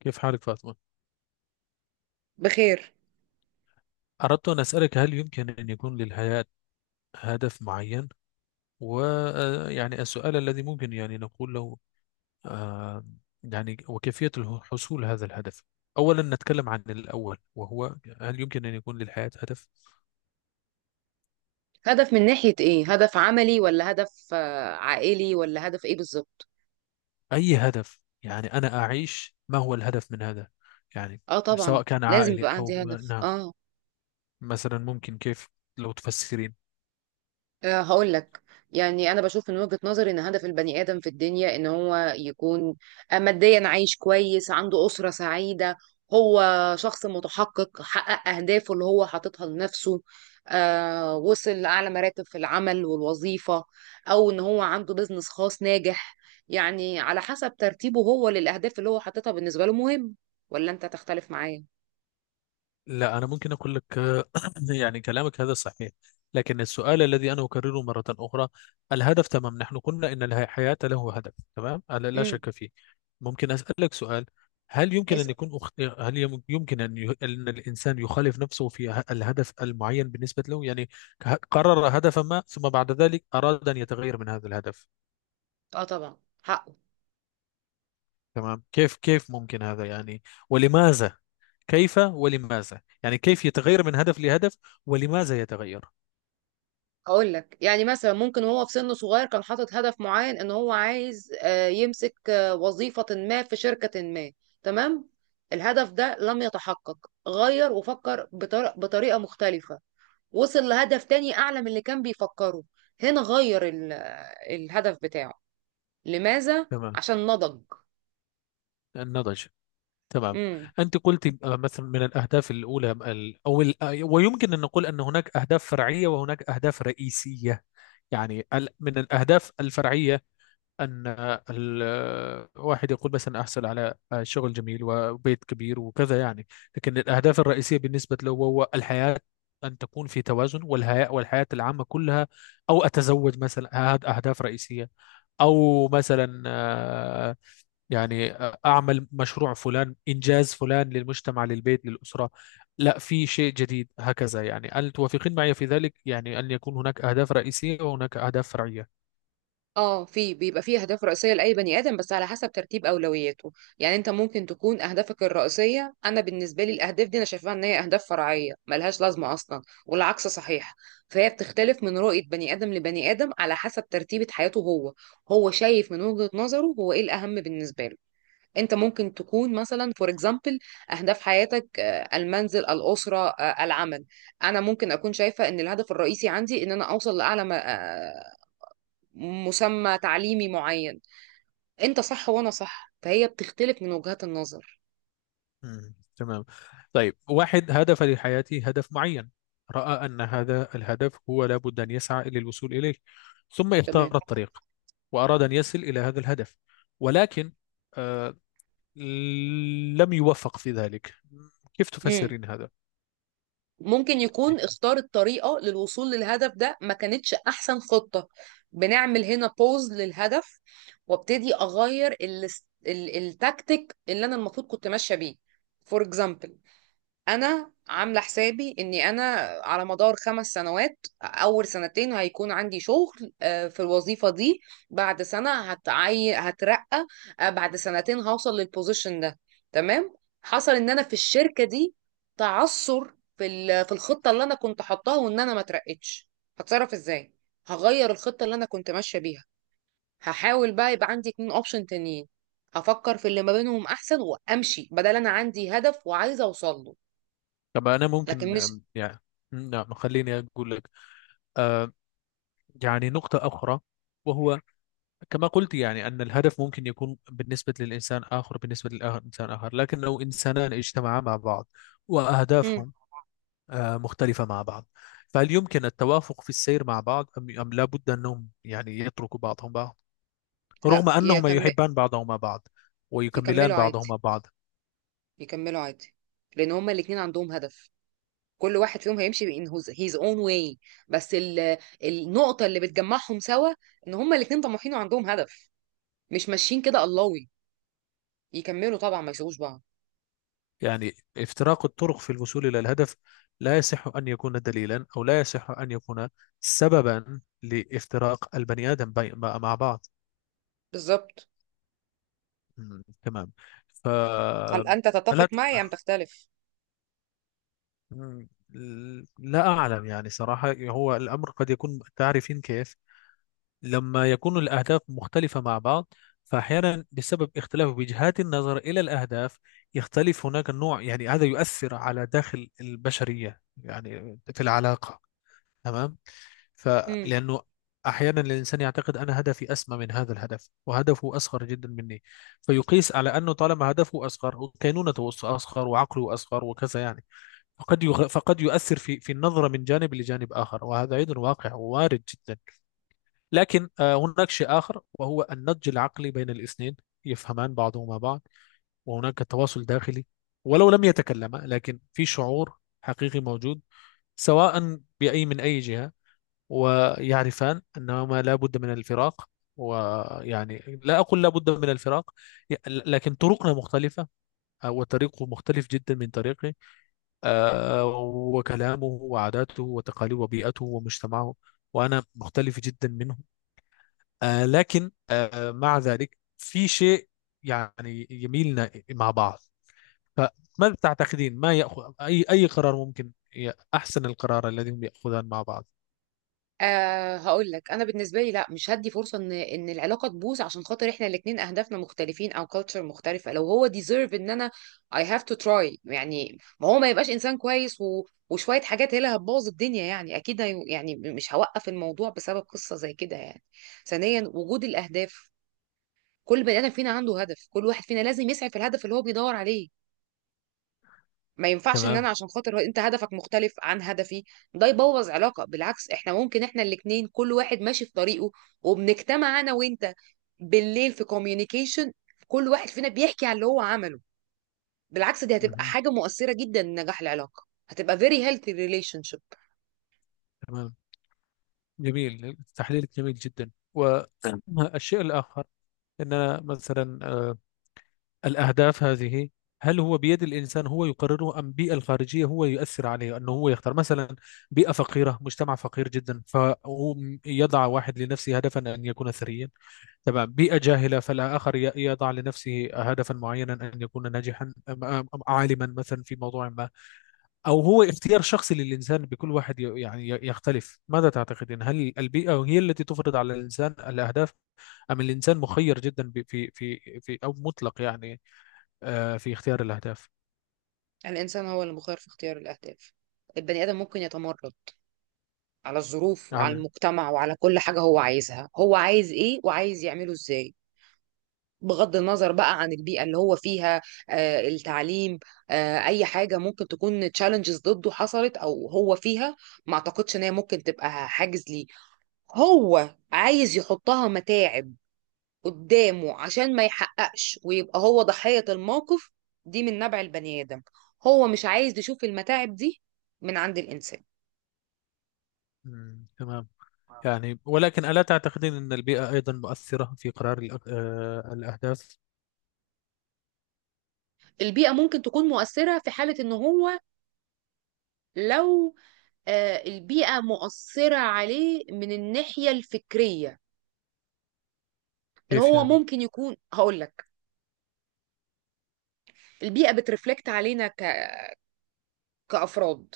كيف حالك فاطمة؟ بخير. أردت أن أسألك، هل يمكن أن يكون للحياة هدف معين؟ ويعني السؤال الذي ممكن يعني نقول له، آه، يعني وكيفية حصول هذا الهدف؟ أولا نتكلم عن الأول، وهو هل يمكن أن يكون للحياة هدف؟ هدف من ناحية ايه؟ هدف عملي ولا هدف عائلي ولا هدف ايه بالظبط؟ أي هدف، يعني أنا أعيش ما هو الهدف من هذا؟ يعني اه، طبعا سواء كان لازم عائلي يبقى عندي أو هدف نعم. اه مثلا ممكن كيف لو تفسرين؟ هقول لك. يعني انا بشوف من وجهة نظري ان هدف البني ادم في الدنيا ان هو يكون ماديا عايش كويس، عنده اسرة سعيدة. هو شخص متحقق حقق اهدافه اللي هو حاططها لنفسه، وصل لاعلى مراتب في العمل والوظيفة، او ان هو عنده بيزنس خاص ناجح. يعني على حسب ترتيبه هو للاهداف اللي هو حاططها بالنسبة له مهم. ولا انت تختلف معايا؟ لا، أنا ممكن أقول لك، يعني كلامك هذا صحيح، لكن السؤال الذي أنا أكرره مرة أخرى، الهدف تمام، نحن قلنا أن الحياة له هدف تمام، لا لا امم. شك فيه. ممكن أسألك سؤال؟ هل يمكن أن اسأل. يكون هل يمكن أن الإنسان يخالف نفسه في الهدف المعين بالنسبة له؟ يعني قرر هدفا ما، ثم بعد ذلك أراد أن يتغير من هذا الهدف. اه، طبعا، حقه. تمام. كيف ممكن هذا؟ يعني ولماذا؟ كيف ولماذا؟ يعني كيف يتغير من هدف لهدف، ولماذا يتغير؟ هقول لك يعني، مثلا ممكن وهو في سن صغير كان حاطط هدف معين ان هو عايز يمسك وظيفة ما في شركة ما. تمام. الهدف ده لم يتحقق، غير وفكر بطريقة مختلفة، وصل لهدف تاني اعلى من اللي كان بيفكره. هنا غير الهدف بتاعه. لماذا؟ تمام. عشان نضج. النضج. تمام. أنت قلت مثلا من الأهداف الأولى ال- أو ال- آه، ويمكن أن نقول أن هناك أهداف فرعية وهناك أهداف رئيسية. يعني من الأهداف الفرعية أن واحد يقول مثلا أحصل على شغل جميل وبيت كبير وكذا، يعني. لكن الأهداف الرئيسية بالنسبة له هو الحياة، أن تكون في توازن، والحياة والحياة العامة كلها، أو أتزوج مثلا، هذه أهداف رئيسية، أو مثلا يعني أعمل مشروع فلان، إنجاز فلان، للمجتمع للبيت للأسرة، لا في شيء جديد هكذا. يعني هل توافقين معي في ذلك، يعني أن يكون هناك أهداف رئيسية وهناك أهداف فرعية؟ اه، في بيبقى فيه اهداف رئيسيه لاي بني ادم، بس على حسب ترتيب اولوياته. يعني انت ممكن تكون اهدافك الرئيسيه، انا بالنسبه لي الاهداف دي انا شايفاها ان هي اهداف فرعيه ملهاش لازمه اصلا، والعكس صحيح. فهي بتختلف من رؤيه بني ادم لبني ادم على حسب ترتيبه حياته هو. هو شايف من وجهه نظره هو ايه الاهم بالنسبه له. انت ممكن تكون مثلا فور اكزامبل اهداف حياتك المنزل، الاسره، العمل. انا ممكن اكون شايفه ان الهدف الرئيسي عندي ان انا اوصل لاعلى مسمى تعليمي معين. انت صح وانا صح، فهي بتختلف من وجهات النظر. مم. تمام. طيب واحد هدف لحياته، هدف معين، رأى أن هذا الهدف هو لابد أن يسعى للوصول إليه، ثم تمام. اختار الطريق، وأراد أن يصل إلى هذا الهدف، ولكن آه لم يوفق في ذلك. كيف مم. تفسرين هذا؟ ممكن يكون اختار الطريقة للوصول للهدف ده ما كانتش احسن خطة. بنعمل هنا بوز للهدف، وابتدي اغير التكتيك اللي انا المفروض كنت ماشية بيه. فور اكزامبل، انا عامله حسابي اني انا على مدار 5 سنوات اول سنتين هيكون عندي شغل في الوظيفه دي، بعد سنه هترقى، بعد سنتين هوصل للبوزيشن ده. تمام. حصل ان انا في الشركه دي تعثر في الخطه اللي انا كنت حطاها، وان انا ما اترقتش. هتصرف ازاي؟ هغير الخطه اللي انا كنت ماشيه بيها. هحاول بقى يبقى عندي 2 اوبشن تانيين، هفكر في اللي ما بينهم احسن وامشي، بدل انا عندي هدف وعايزه اوصل له. طب أنا لكن ممكن مش يعني نعم، خليني أقول لك آه، يعني نقطة أخرى، وهو كما قلت يعني أن الهدف ممكن يكون بالنسبة للإنسان آخر، بالنسبة للإنسان آخر، لكن لو إنسانان اجتمعا مع بعض، مم. وأهدافهم مختلفة مع بعض، فهل يمكن التوافق في السير مع بعض، أم لا بد أنهم يعني يتركوا بعضهم بعض، لا رغم أنهما يكمل. يحبان بعضهما بعض، ويكملان يكملوا عادي، بعضهما بعض؟ يكملوا عادي. لان هما الاتنين عندهم هدف. كل واحد فيهم هيمشي in his own way، بس النقطة اللي بتجمعهم سوا ان هما الاتنين طموحين وعندهم هدف. مش ماشيين كده اللهوي. يكملوا طبعا، ما يسيبوش بعض. يعني افتراق الطرق في الوصول إلى الهدف لا يصح أن يكون دليلا، أو لا يصح أن يكون سببا لافتراق البني آدم مع مع بعض. بالظبط. مم، تمام. ف هل انت تتفق لا ت- معي ام تختلف؟ مم، لا أعلم، يعني صراحة هو الأمر قد يكون، تعرفين كيف، لما يكون الأهداف مختلفة مع بعض، فأحيانا بسبب اختلاف وجهات النظر إلى الأهداف يختلف هناك النوع، يعني هذا يؤثر على داخل البشرية، يعني في العلاقة. تمام. فلأنه أحيانا الإنسان يعتقد أنا هدفي أسمى من هذا الهدف، وهدفه أصغر جدا مني، فيقيس على أنه طالما هدفه أصغر وكينونته أصغر وعقله أصغر وكذا، يعني فقد يؤثر في النظرة من جانب لجانب آخر، وهذا أيضا واقع ووارد جدا. لكن هناك شيء آخر، وهو النضج العقلي بين الاثنين، يفهمان بعضهما بعض، وهناك تواصل داخلي، ولو لم يتكلما، لكن في شعور حقيقي موجود، سواء بأي من أي جهة، ويعرفان أنهما لا بد من الفراق، ويعني لا أقول لا بد من الفراق، لكن طرقنا مختلفة، وطريقه مختلف جدا من طريقي، آه، وكلامه وعاداته وتقاليده وبيئته ومجتمعه، وأنا مختلف جدا منه. لكن مع ذلك في شيء يعني يميلنا مع بعض. فماذا تعتقدين، ما يأخذ أي قرار ممكن، أحسن القرار الذي هم يأخذان مع بعض؟ أه، هقول لك انا بالنسبه لي، لا مش هدي فرصه ان العلاقه تبوظ عشان خاطر احنا الاثنين اهدافنا مختلفين او كالتشر مختلفه. لو هو ديزيرف ان انا I have to try. يعني ما هو ما يبقاش انسان كويس وشويه حاجات هي اللي هتبوظ الدنيا يعني، اكيد يعني مش هوقف الموضوع بسبب قصه زي كده يعني. ثانيا، وجود الاهداف. كل بني ادم فينا عنده هدف، كل واحد فينا لازم يسعى في الهدف اللي هو بيدور عليه. ما ينفعش ان انا تمام. عشان خاطر انت هدفك مختلف عن هدفي ده يبوظ علاقة. بالعكس، احنا ممكن احنا الاتنين كل واحد ماشي في طريقه، وبنجتمع انا وانت بالليل في كوميونيكيشن، كل واحد فينا بيحكي عن اللي هو عمله. بالعكس، دي هتبقى مهم. حاجة مؤثرة جدا لنجاح العلاقة، هتبقى very healthy relationship. تمام. جميل، تحليلك جميل جدا. تمام. والشيء الآخر، أننا مثلا الأهداف هذه، هل هو بيد الإنسان هو يقرره، أم البيئة الخارجية هو يؤثر عليه؟ أنه هو يختار مثلا بيئة فقيرة، مجتمع فقير جدا، فهو يضع واحد لنفسه هدفا أن يكون ثريا، تمام. بيئة جاهلة، فالآخر يضع لنفسه هدفا معينا أن يكون ناجحا أم عالما مثلا في موضوع ما، أو هو اختيار شخصي للإنسان، بكل واحد يختلف. ماذا تعتقدين، هل البيئة هي التي تفرض على الإنسان الأهداف، أم الإنسان مخير جدا في أو مطلق، يعني في اختيار الأهداف؟ الانسان هو اللي مخير في اختيار الاهداف. البني ادم ممكن يتمرد على الظروف وعلى أعلى. المجتمع وعلى كل حاجة، هو عايزها، هو عايز ايه وعايز يعمله ازاي، بغض النظر بقى عن البيئة اللي هو فيها، التعليم، أي حاجة ممكن تكون تشالنجز ضده حصلت أو هو فيها. ما أعتقدش إن هي ممكن تبقى حاجز ليه، هو عايز يحطها متاعب قدامه عشان ما يحققش ويبقى هو ضحية الموقف. دي من نبع البني آدم. هو مش عايز يشوف المتاعب دي من عند الإنسان. مم، تمام. يعني ولكن ألا تعتقدين أن البيئة أيضا مؤثرة في قرار الأهداف؟ البيئة ممكن تكون مؤثرة في حالة إن هو، لو البيئة مؤثرة عليه من الناحية الفكرية. ان كيف هو يعني؟ ممكن يكون، هقول لك، البيئه بترفلكت علينا كافراد.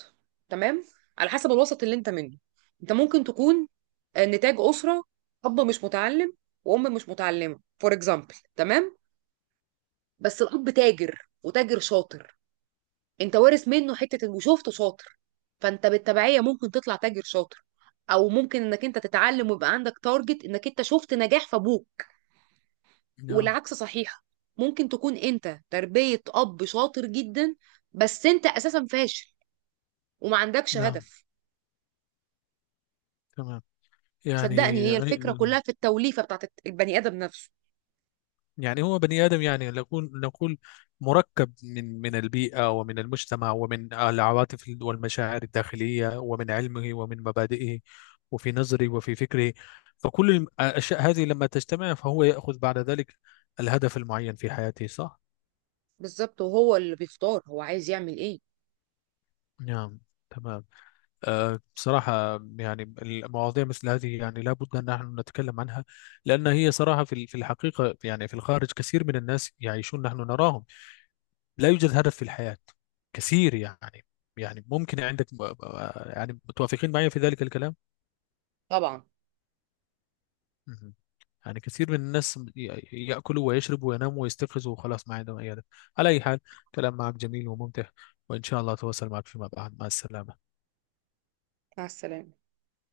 تمام. على حسب الوسط اللي انت منه، انت ممكن تكون نتاج اسره اب مش متعلم وام مش متعلمه فور اكزامبل. تمام. بس الاب تاجر وتاجر شاطر، انت وارث منه حته وشفته شاطر، فانت بالتبعيه ممكن تطلع تاجر شاطر. او ممكن انك انت تتعلم ويبقى عندك تارجت انك انت شفت نجاح في ابوك. نعم. والعكس صحيح، ممكن تكون انت تربية اب شاطر جدا بس انت اساسا فاشل وما عندكش نعم. هدف. تمام. صدقني يعني هي الفكرة كلها في التوليفة بتاعت البني ادم نفسه. يعني هو بني آدم، يعني نقول نقول مركب من من البيئة ومن المجتمع ومن العواطف والمشاعر الداخلية ومن علمه ومن مبادئه، وفي نظره وفي فكره، فكل الأشياء هذه لما تجتمع فهو يأخذ بعد ذلك الهدف المعين في حياته، صح؟ بالظبط، وهو اللي بيختار هو عايز يعمل ايه. نعم. تمام. أه بصراحة يعني المواضيع مثل هذه يعني لابد أن نحن نتكلم عنها، لأن هي صراحة في في الحقيقة يعني في الخارج كثير من الناس يعيشون نحن نراهم لا يوجد هدف في الحياة، كثير، يعني يعني ممكن عندك يعني متوافقين معي في ذلك الكلام. طبعا. مهم. يعني كثير من الناس يأكلوا ويشربوا ويناموا ويستيقظوا، وخلاص ما عندهم أي هدف. على أي حال، كلام معك جميل وممتع، وإن شاء الله أتواصل معك فيما بعد. مع السلامة. مع السلامة.